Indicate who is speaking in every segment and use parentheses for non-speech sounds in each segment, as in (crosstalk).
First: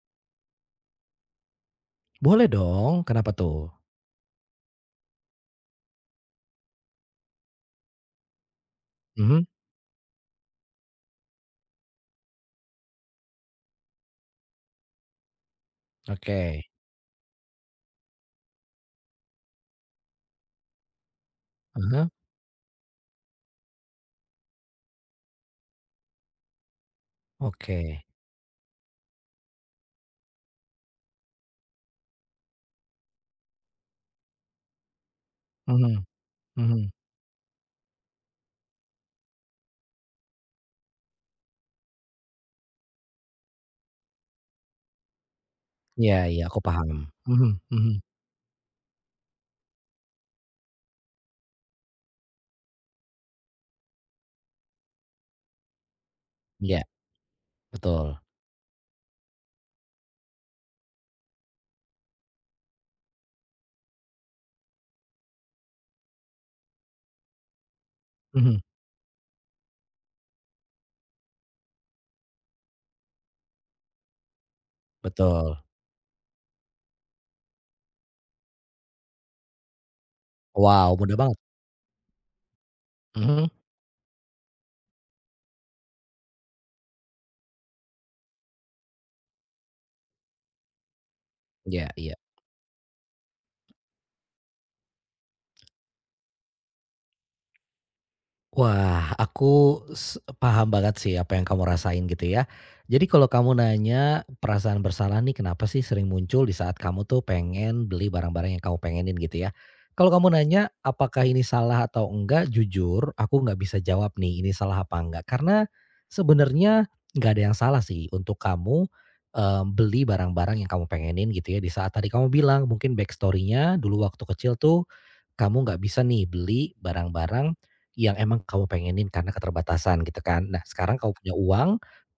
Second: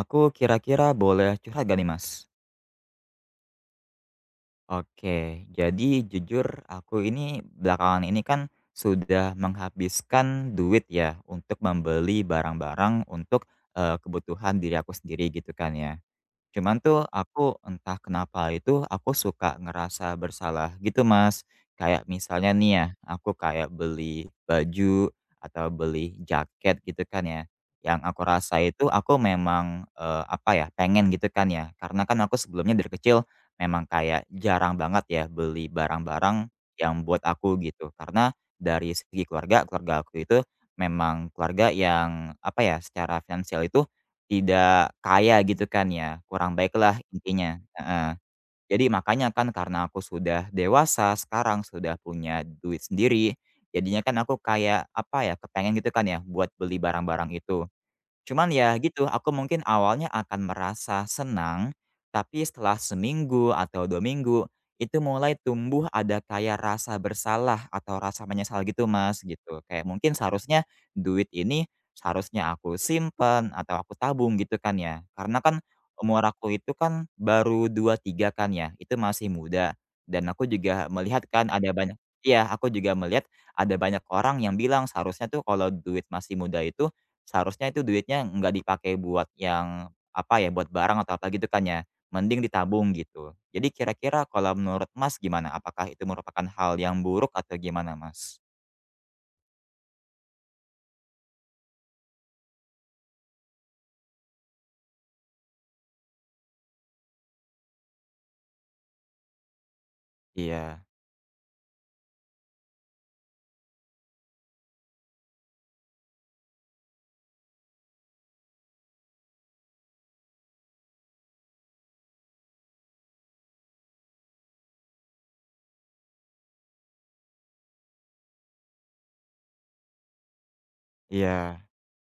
Speaker 1: Aku kira-kira boleh curhat gak nih, Mas?
Speaker 2: Boleh dong, kenapa tuh?
Speaker 1: Oke, jadi jujur aku ini belakangan ini kan sudah
Speaker 2: Mhm,
Speaker 1: menghabiskan duit ya untuk membeli barang-barang untuk, kebutuhan diri aku sendiri gitu kan ya.
Speaker 2: oke.
Speaker 1: Cuman tuh aku entah kenapa itu aku suka ngerasa bersalah gitu, Mas. Kayak
Speaker 2: Ah,
Speaker 1: misalnya nih ya, aku kayak beli baju atau beli jaket gitu kan ya,
Speaker 2: oke.
Speaker 1: yang aku rasa itu aku memang, apa ya, pengen gitu kan ya. Karena kan aku sebelumnya dari kecil memang kayak jarang banget ya beli
Speaker 2: Mhm
Speaker 1: barang-barang
Speaker 2: mhm.
Speaker 1: yang buat aku gitu. Karena dari segi keluarga, keluarga aku itu memang keluarga yang apa ya, secara finansial itu tidak kaya gitu kan
Speaker 2: Iya
Speaker 1: ya,
Speaker 2: iya,
Speaker 1: kurang
Speaker 2: aku paham.
Speaker 1: baiklah
Speaker 2: Mhm
Speaker 1: intinya,
Speaker 2: mhm.
Speaker 1: heeh. Jadi makanya kan karena aku sudah dewasa sekarang, sudah punya duit sendiri, jadinya kan aku kayak, apa ya, kepengen gitu kan ya buat
Speaker 2: Iya,
Speaker 1: beli barang-barang itu.
Speaker 2: betul.
Speaker 1: Cuman ya gitu, aku mungkin awalnya akan merasa senang, tapi setelah seminggu atau 2 minggu, itu mulai tumbuh ada kayak rasa bersalah atau rasa
Speaker 2: Mhm,
Speaker 1: menyesal gitu Mas, gitu. Kayak mungkin seharusnya duit ini, seharusnya aku simpen atau aku tabung gitu kan ya. Karena
Speaker 2: betul.
Speaker 1: kan umur aku itu kan baru dua tiga kan ya, itu masih muda. Dan aku juga
Speaker 2: Wow, mudah
Speaker 1: melihat
Speaker 2: banget.
Speaker 1: kan ada banyak, iya, aku juga melihat
Speaker 2: Mhm,
Speaker 1: ada banyak orang yang bilang seharusnya tuh kalau duit masih muda itu seharusnya itu duitnya nggak dipakai buat yang, apa ya, buat barang atau apa gitu kan ya,
Speaker 2: iya iya.
Speaker 1: mending ditabung gitu. Jadi kira-kira kalau menurut Mas gimana? Apakah itu merupakan hal yang buruk atau gimana Mas?
Speaker 2: Wah, aku paham banget sih apa yang kamu rasain gitu ya. Jadi kalau kamu nanya perasaan bersalah nih kenapa sih sering muncul di saat kamu tuh pengen beli barang-barang yang kamu pengenin gitu ya. Kalau kamu nanya
Speaker 1: Iya
Speaker 2: apakah ini salah atau enggak, jujur aku nggak bisa jawab nih ini salah apa enggak. Karena sebenarnya nggak ada yang salah sih untuk kamu, beli barang-barang yang kamu pengenin gitu ya di saat tadi kamu bilang mungkin backstory-nya dulu waktu kecil tuh, kamu nggak bisa nih beli barang-barang yang emang kamu pengenin karena keterbatasan gitu kan. Nah sekarang kamu punya
Speaker 1: iya.
Speaker 2: uang,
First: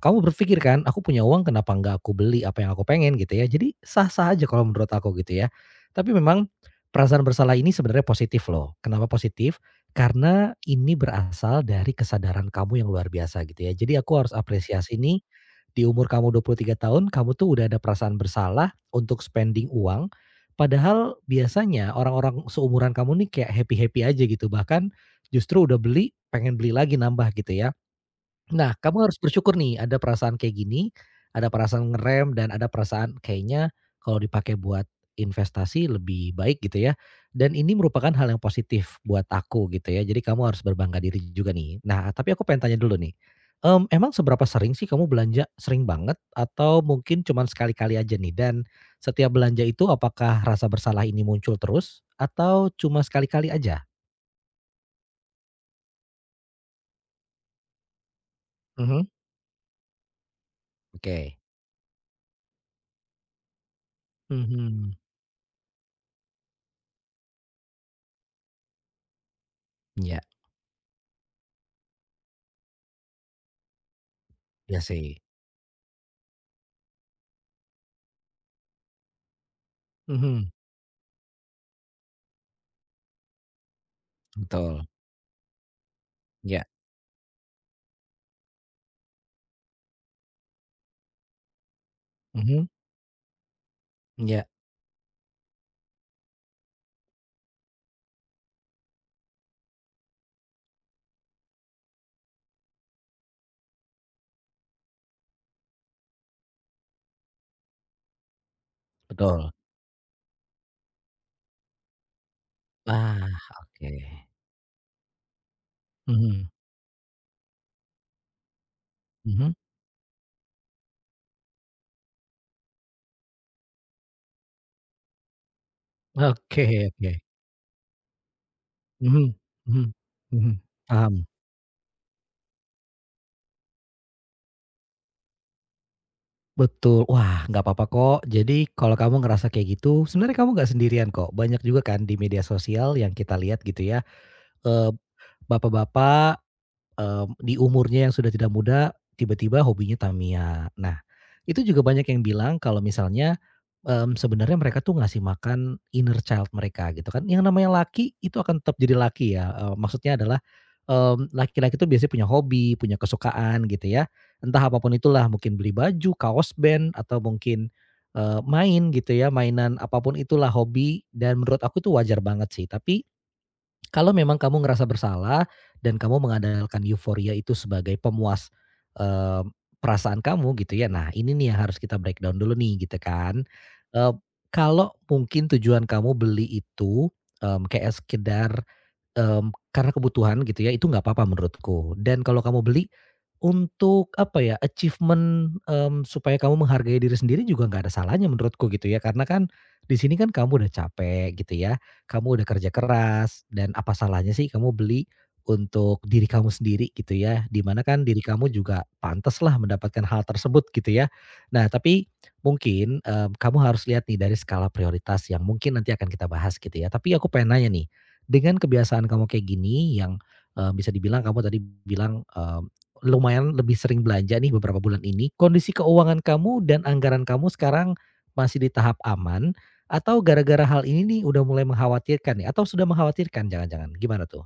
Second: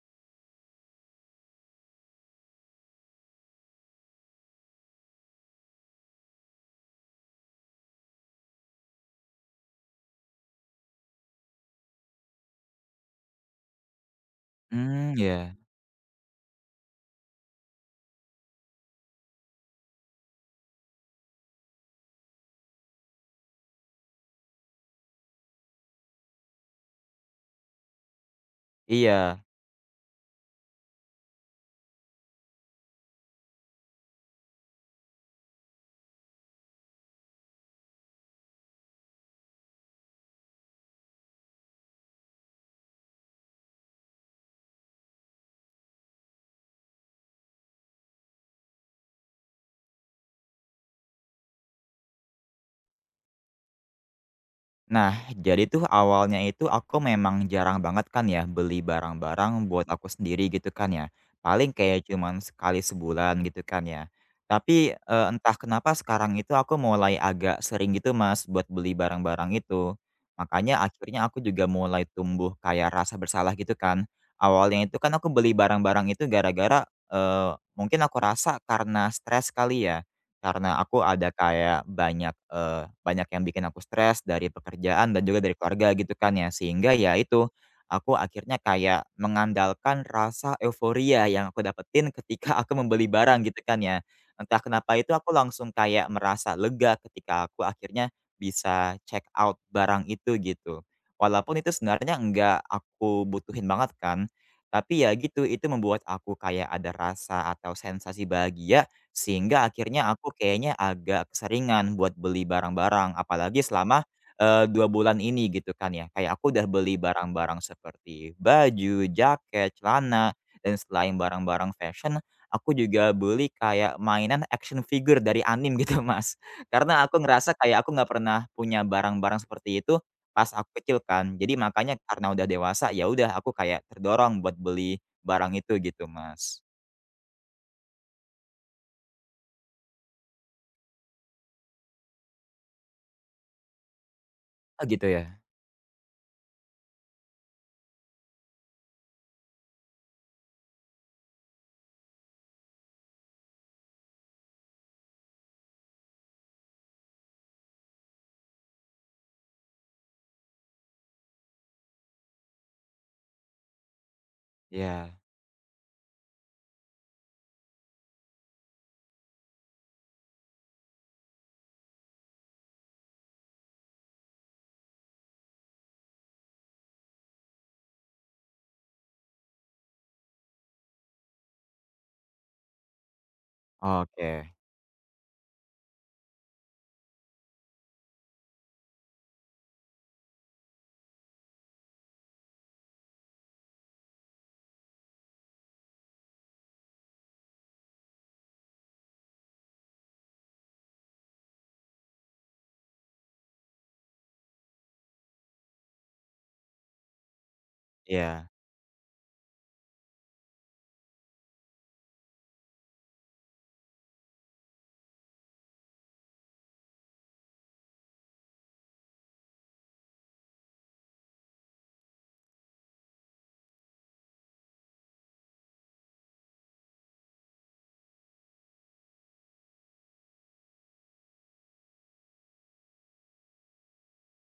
Speaker 2: kamu berpikir kan, "Aku punya uang kenapa nggak aku beli apa yang aku pengen?" gitu ya. Jadi sah-sah aja kalau menurut aku gitu ya. Tapi memang perasaan bersalah ini sebenarnya positif loh. Kenapa positif? Karena ini berasal dari kesadaran kamu yang luar biasa gitu ya. Jadi aku harus apresiasi
Speaker 1: Hmm,
Speaker 2: nih,
Speaker 1: iya.
Speaker 2: di umur kamu 23 tahun kamu tuh udah ada perasaan bersalah untuk spending uang. Padahal biasanya orang-orang seumuran kamu nih kayak happy-happy aja gitu bahkan justru udah beli, pengen beli lagi nambah gitu ya. Nah, kamu harus
Speaker 1: Iya.
Speaker 2: bersyukur nih ada perasaan kayak gini, ada perasaan ngerem dan ada perasaan kayaknya kalau dipakai buat investasi lebih baik gitu ya. Dan ini merupakan hal yang positif buat aku gitu ya. Jadi kamu harus berbangga diri juga nih. Nah, tapi aku pengen tanya dulu nih. Emang seberapa sering sih kamu belanja? Sering banget atau mungkin cuman sekali-kali aja nih? Dan setiap belanja itu apakah rasa bersalah ini muncul terus atau cuma sekali-kali aja?
Speaker 1: Nah, jadi tuh awalnya itu aku memang jarang banget kan ya beli
Speaker 2: Mhm,
Speaker 1: barang-barang buat aku sendiri gitu kan ya.
Speaker 2: oke.
Speaker 1: Paling kayak cuman sekali sebulan gitu kan ya.
Speaker 2: Mhm,
Speaker 1: Tapi entah kenapa sekarang itu aku mulai agak sering gitu Mas buat beli barang-barang itu.
Speaker 2: iya
Speaker 1: Makanya akhirnya aku juga mulai tumbuh kayak rasa bersalah gitu kan.
Speaker 2: iya
Speaker 1: Awalnya itu kan
Speaker 2: sih,
Speaker 1: aku beli barang-barang itu gara-gara mungkin aku rasa karena stres kali ya
Speaker 2: mhm,
Speaker 1: karena aku ada kayak banyak yang bikin aku stres dari
Speaker 2: betul,
Speaker 1: pekerjaan dan juga dari keluarga gitu kan ya,
Speaker 2: iya,
Speaker 1: sehingga ya itu, aku akhirnya kayak mengandalkan rasa euforia yang aku dapetin ketika
Speaker 2: mhm,
Speaker 1: aku membeli barang gitu kan ya.
Speaker 2: iya,
Speaker 1: Entah kenapa itu aku langsung kayak merasa lega ketika aku akhirnya bisa check out barang itu gitu. Walaupun itu sebenarnya enggak aku butuhin banget kan, tapi ya gitu, itu membuat aku kayak ada rasa atau sensasi bahagia
Speaker 2: betul.
Speaker 1: sehingga akhirnya aku kayaknya agak keseringan buat beli barang-barang,
Speaker 2: Wah,
Speaker 1: apalagi
Speaker 2: oke,
Speaker 1: selama, 2 bulan ini gitu kan ya. Kayak
Speaker 2: mhm,
Speaker 1: aku udah beli barang-barang seperti baju,
Speaker 2: mhm,
Speaker 1: jaket, celana, dan selain barang-barang fashion, aku juga beli kayak mainan action figure dari anime gitu, (laughs) Mas.
Speaker 2: oke
Speaker 1: Karena
Speaker 2: oke,
Speaker 1: aku ngerasa kayak aku nggak pernah punya
Speaker 2: mhm
Speaker 1: barang-barang seperti
Speaker 2: mhm
Speaker 1: itu pas
Speaker 2: mhm,
Speaker 1: aku kecil
Speaker 2: paham,
Speaker 1: kan. Jadi makanya karena udah dewasa, ya udah aku kayak terdorong buat beli barang itu gitu, Mas.
Speaker 2: betul. Wah, nggak apa-apa kok, jadi kalau kamu ngerasa kayak gitu, sebenarnya kamu nggak sendirian kok, banyak juga kan di media sosial yang kita lihat gitu ya,
Speaker 1: Oh
Speaker 2: eee,
Speaker 1: gitu ya?
Speaker 2: bapak-bapak. Di umurnya yang sudah tidak muda, tiba-tiba hobinya Tamiya. Nah, itu juga banyak yang bilang kalau misalnya, sebenarnya mereka tuh ngasih makan inner child mereka gitu kan. Yang namanya laki itu akan tetap jadi laki ya, maksudnya adalah, laki-laki tuh biasanya punya hobi, punya kesukaan gitu ya. Entah apapun
Speaker 1: Ya.
Speaker 2: itulah, mungkin beli baju, kaos band, atau mungkin, main gitu ya, mainan apapun itulah hobi dan menurut aku itu wajar banget sih. Tapi kalau memang kamu ngerasa bersalah dan kamu mengandalkan euforia itu sebagai pemuas, eee, perasaan kamu gitu ya, nah ini nih yang harus kita breakdown dulu nih gitu kan. Eee,
Speaker 1: Oke,
Speaker 2: Kalau mungkin tujuan kamu beli itu, kayak sekedar, karena kebutuhan gitu ya, itu nggak apa-apa menurutku. Dan kalau kamu beli untuk apa ya, achievement, supaya kamu menghargai diri sendiri juga nggak ada salahnya menurutku gitu ya, karena kan di sini kan kamu udah capek gitu ya, kamu udah kerja keras dan apa salahnya sih kamu beli untuk diri kamu sendiri gitu ya, di mana kan diri
Speaker 1: iya.
Speaker 2: kamu juga pantas lah mendapatkan hal tersebut gitu ya. Nah tapi mungkin, kamu harus lihat nih dari skala prioritas yang mungkin nanti akan kita bahas gitu ya. Tapi aku pengen nanya nih, dengan kebiasaan kamu kayak gini yang, bisa dibilang kamu tadi bilang, lumayan lebih sering belanja nih beberapa bulan ini, kondisi keuangan kamu dan anggaran kamu sekarang masih di tahap aman atau gara-gara hal ini nih udah mulai mengkhawatirkan nih atau sudah mengkhawatirkan jangan-jangan, gimana tuh?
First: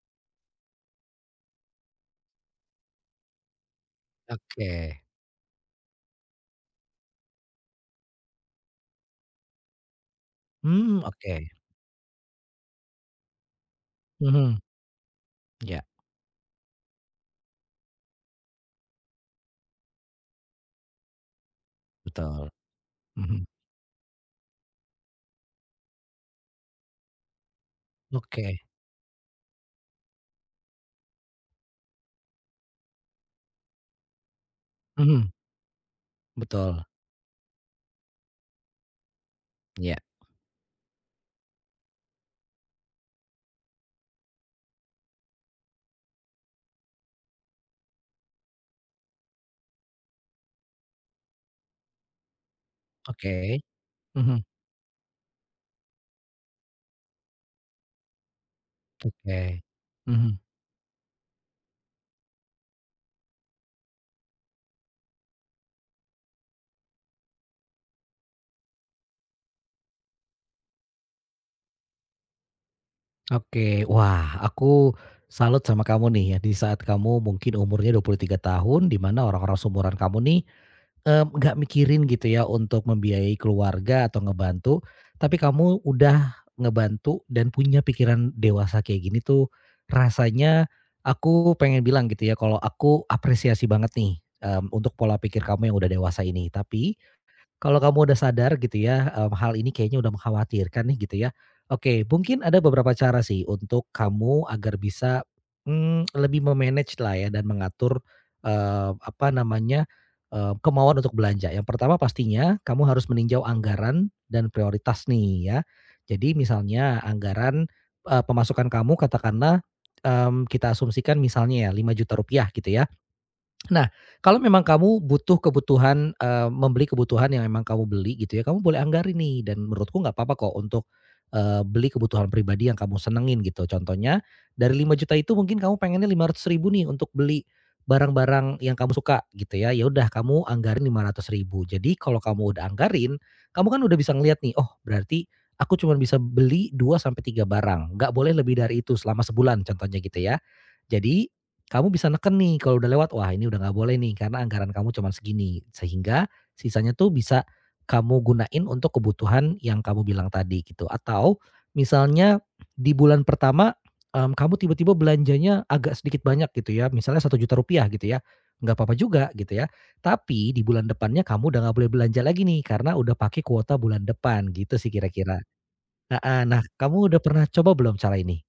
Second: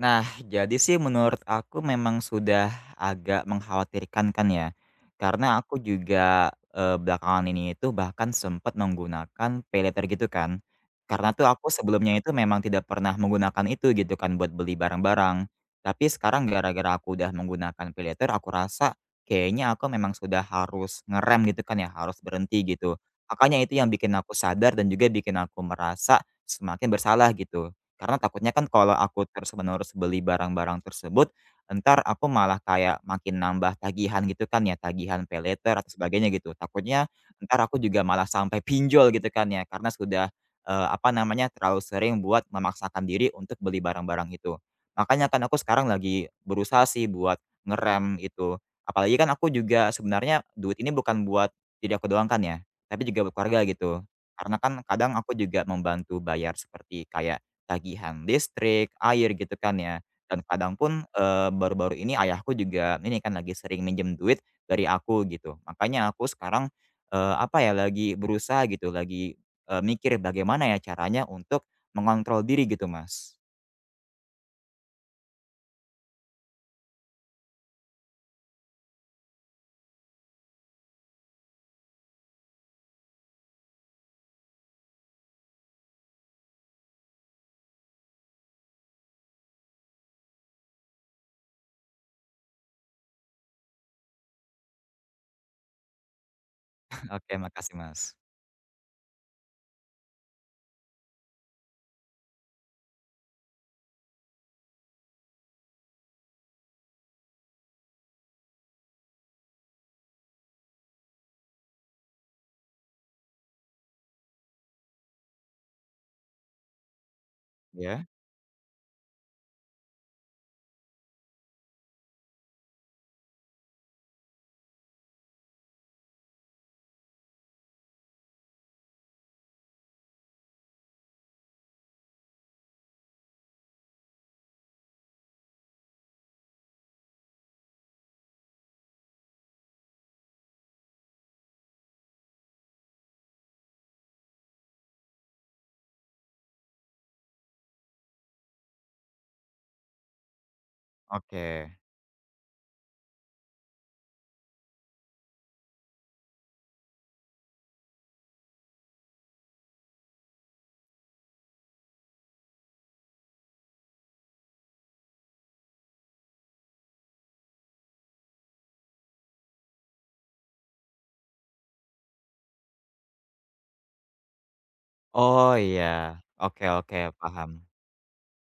Speaker 1: Nah, jadi sih menurut aku memang sudah agak mengkhawatirkan kan ya.
Speaker 2: Oke.
Speaker 1: Karena aku juga, belakangan ini itu bahkan sempat menggunakan paylater gitu kan.
Speaker 2: Mmm,
Speaker 1: Karena
Speaker 2: oke.
Speaker 1: tuh aku sebelumnya itu memang tidak pernah menggunakan itu gitu kan buat
Speaker 2: Mhm.
Speaker 1: beli barang-barang.
Speaker 2: Ya,
Speaker 1: Tapi sekarang gara-gara aku udah menggunakan paylater, aku rasa kayaknya aku memang sudah harus ngerem gitu kan ya, harus
Speaker 2: betul.
Speaker 1: berhenti gitu.
Speaker 2: Mhm.
Speaker 1: Makanya itu yang bikin aku sadar dan juga bikin aku merasa semakin bersalah gitu. Karena takutnya
Speaker 2: Oke.
Speaker 1: kan kalau aku terus-menerus beli barang-barang tersebut, entar aku malah kayak makin nambah tagihan gitu kan ya, tagihan
Speaker 2: Mhm.
Speaker 1: paylater atau sebagainya gitu.
Speaker 2: Betul.
Speaker 1: Takutnya entar aku juga malah sampai (laughs) pinjol gitu kan ya, karena
Speaker 2: Ya.
Speaker 1: sudah, apa namanya, terlalu sering buat memaksakan diri untuk beli barang-barang itu. Makanya kan aku sekarang lagi berusaha sih buat ngerem itu. Apalagi kan aku juga sebenarnya duit ini bukan buat diri aku doang kan ya, tapi juga buat
Speaker 2: Oke.
Speaker 1: keluarga gitu.
Speaker 2: Mhm.
Speaker 1: Karena kan kadang aku juga membantu bayar seperti kayak tagihan listrik, air gitu
Speaker 2: Oke.
Speaker 1: kan ya,
Speaker 2: Mhm.
Speaker 1: dan kadang pun, baru-baru ini ayahku juga ini kan lagi sering minjem duit dari aku gitu. Makanya aku sekarang, apa ya, lagi berusaha gitu, lagi, mikir bagaimana ya caranya untuk mengontrol diri gitu, Mas.
Speaker 2: Oke. Wah, aku salut sama kamu nih ya di saat kamu mungkin umurnya 23 tahun di mana orang-orang seumuran kamu nih. Nggak mikirin gitu ya untuk membiayai keluarga atau ngebantu, tapi kamu udah ngebantu dan punya pikiran dewasa kayak gini tuh, rasanya aku pengen bilang gitu ya kalau aku apresiasi banget nih, untuk pola pikir kamu yang udah dewasa ini. Tapi,
Speaker 1: (laughs) Oke, makasih
Speaker 2: kalau kamu
Speaker 1: Mas.
Speaker 2: udah sadar gitu ya, hal ini kayaknya udah mengkhawatirkan nih gitu ya. Oke, mungkin ada beberapa cara sih untuk kamu agar bisa, lebih memanage lah ya dan mengatur, apa namanya, kemauan untuk belanja. Yang pertama pastinya kamu harus meninjau anggaran dan prioritas nih ya. Jadi misalnya anggaran,
Speaker 1: Ya.
Speaker 2: pemasukan kamu katakanlah, kita asumsikan misalnya ya 5 juta rupiah gitu ya. Nah, kalau memang kamu butuh kebutuhan, membeli kebutuhan yang memang kamu beli gitu ya, kamu boleh anggarin nih dan menurutku nggak apa-apa kok untuk, beli kebutuhan pribadi yang kamu senengin gitu. Contohnya dari 5 juta itu mungkin kamu pengennya 500 ribu nih untuk beli barang-barang yang kamu suka gitu ya, ya udah kamu anggarin 500 ribu. Jadi kalau kamu udah anggarin, kamu kan udah bisa ngeliat nih, "Oh berarti aku cuma bisa beli 2 sampai 3 barang, nggak boleh lebih dari itu selama sebulan," contohnya gitu ya. Jadi
Speaker 1: Oke.
Speaker 2: kamu bisa neken nih kalau udah lewat, wah ini udah nggak boleh nih karena anggaran kamu cuman segini. Sehingga sisanya tuh bisa kamu gunain untuk kebutuhan yang kamu bilang tadi gitu. Atau misalnya di bulan pertama, kamu tiba-tiba belanjanya agak sedikit banyak gitu ya, misalnya 1 juta rupiah gitu ya, nggak apa-apa juga gitu ya. Tapi di bulan depannya kamu udah nggak boleh belanja lagi nih karena udah pakai kuota bulan depan gitu sih kira-kira.
Speaker 1: Oh iya.
Speaker 2: Heeh,
Speaker 1: Oke
Speaker 2: nah
Speaker 1: oke,
Speaker 2: kamu udah pernah
Speaker 1: paham.
Speaker 2: coba belum cara ini?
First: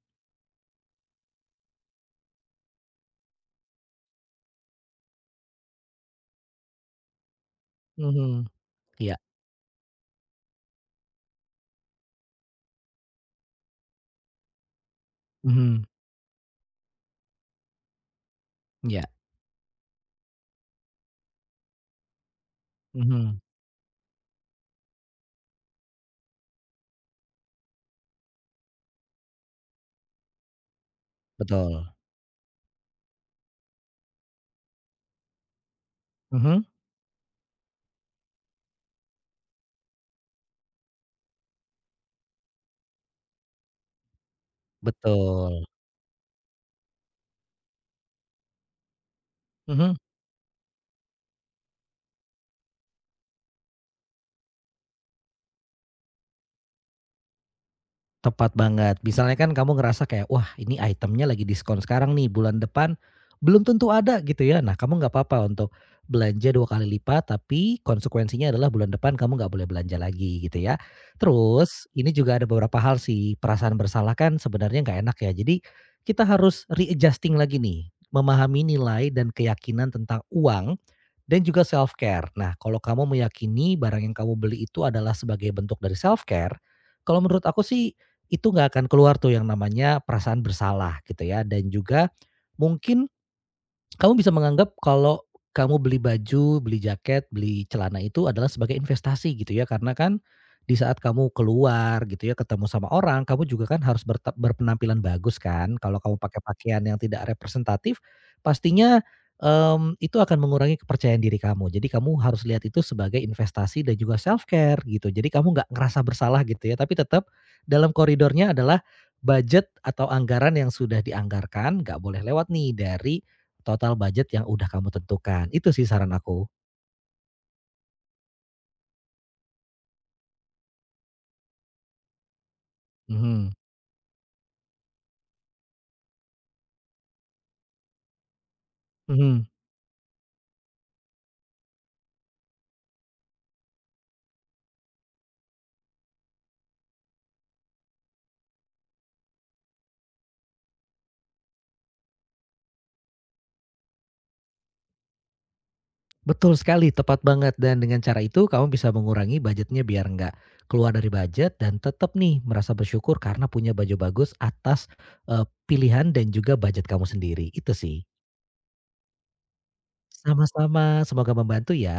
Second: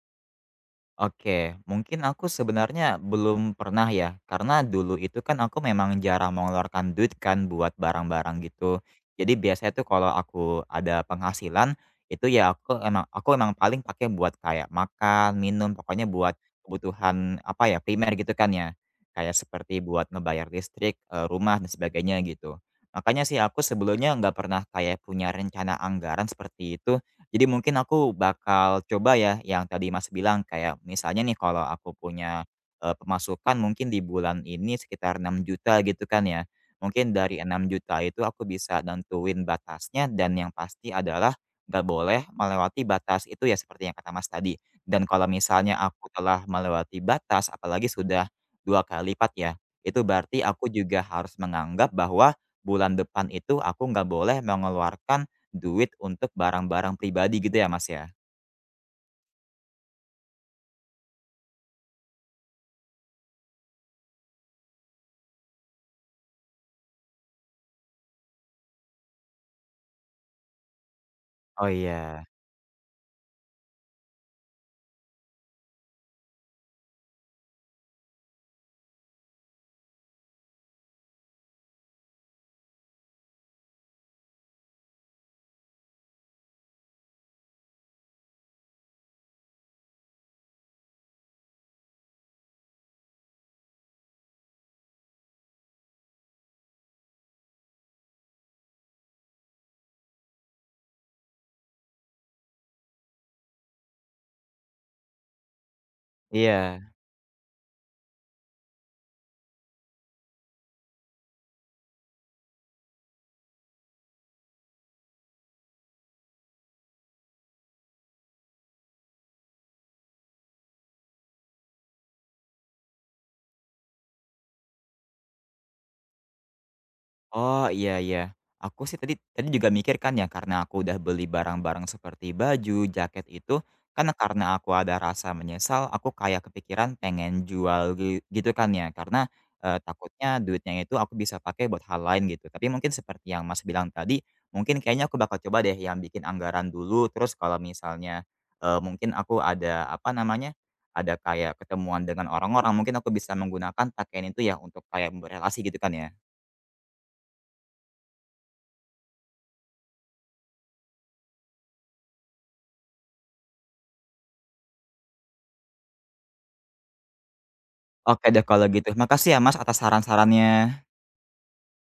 Speaker 1: Oke, mungkin aku sebenarnya belum pernah ya, karena dulu itu kan aku memang jarang mengeluarkan duit kan buat
Speaker 2: Mhm,
Speaker 1: barang-barang gitu.
Speaker 2: iya,
Speaker 1: Jadi biasanya tuh kalau aku ada penghasilan itu ya aku emang paling pakai buat kayak makan, minum,
Speaker 2: mhm,
Speaker 1: pokoknya buat kebutuhan apa ya, primer gitu kan ya.
Speaker 2: iya,
Speaker 1: Kayak seperti buat ngebayar listrik, rumah dan sebagainya gitu. Makanya
Speaker 2: mhm.
Speaker 1: sih aku sebelumnya nggak pernah kayak punya rencana anggaran seperti itu jadi mungkin aku bakal coba ya yang tadi Mas bilang kayak misalnya nih kalau
Speaker 2: Betul.
Speaker 1: aku punya, pemasukan mungkin di bulan ini sekitar 6 juta gitu kan ya.
Speaker 2: Mhm.
Speaker 1: Mungkin dari 6 juta itu aku bisa nentuin batasnya dan yang pasti adalah nggak boleh melewati batas itu ya seperti yang kata Mas tadi. Dan kalau
Speaker 2: Betul.
Speaker 1: misalnya aku telah melewati batas apalagi sudah 2 kali lipat ya,
Speaker 2: Mhm.
Speaker 1: itu berarti aku juga harus menganggap bahwa bulan depan itu aku nggak boleh mengeluarkan duit untuk barang-barang pribadi gitu ya, Mas, ya?
Speaker 2: Tepat banget. Misalnya kan kamu ngerasa kayak, "Wah, ini itemnya lagi diskon sekarang nih, bulan depan belum tentu ada," gitu ya. Nah, kamu nggak apa-apa untuk belanja 2 kali lipat, tapi konsekuensinya adalah bulan depan kamu nggak boleh belanja lagi, gitu ya.
Speaker 1: Oh
Speaker 2: Terus ini
Speaker 1: iya,
Speaker 2: juga ada beberapa hal sih, perasaan bersalah kan sebenarnya nggak enak ya. Jadi kita harus readjusting lagi nih, memahami nilai dan keyakinan tentang uang. Dan juga self care. Nah, kalau kamu meyakini barang yang kamu beli itu adalah sebagai bentuk dari self care, kalau menurut aku sih itu nggak akan keluar tuh yang namanya perasaan bersalah gitu ya dan juga mungkin kamu bisa menganggap kalau kamu beli baju, beli jaket, beli celana itu adalah sebagai investasi gitu ya, karena kan di saat kamu keluar gitu ya, ketemu sama orang, kamu juga kan harus bertap berpenampilan bagus kan. Kalau kamu pakai pakaian
Speaker 1: iya.
Speaker 2: yang tidak representatif, pastinya, itu akan mengurangi kepercayaan diri kamu. Jadi kamu harus lihat itu sebagai investasi dan juga self care gitu. Jadi kamu nggak ngerasa bersalah gitu ya, tapi tetap dalam koridornya adalah budget atau anggaran yang sudah dianggarkan, nggak boleh lewat nih dari total budget yang udah kamu tentukan, itu sih saran aku.
Speaker 1: Oh, iya, iya. Aku sih tadi tadi juga mikir kan ya karena aku udah beli barang-barang seperti baju, jaket
Speaker 2: Mhm.
Speaker 1: itu, kan karena aku ada rasa menyesal, aku kayak kepikiran pengen jual gitu kan ya. Karena,
Speaker 2: Mhm.
Speaker 1: takutnya duitnya itu aku bisa pakai buat hal lain gitu. Tapi mungkin seperti yang Mas bilang tadi, mungkin kayaknya aku bakal coba deh yang bikin anggaran dulu, terus kalau misalnya, mungkin aku ada, apa namanya, ada kayak ketemuan dengan orang-orang, mungkin aku bisa menggunakan pakaian itu ya untuk kayak berrelasi gitu kan ya?
Speaker 2: Betul sekali, tepat banget dan dengan cara itu kamu bisa mengurangi budgetnya biar nggak keluar dari budget dan tetap nih merasa bersyukur karena punya baju bagus atas, pilihan dan juga budget kamu sendiri, itu sih.
Speaker 1: Oke deh kalau gitu. Makasih ya Mas atas saran-sarannya.
Speaker 2: Sama-sama, semoga membantu ya.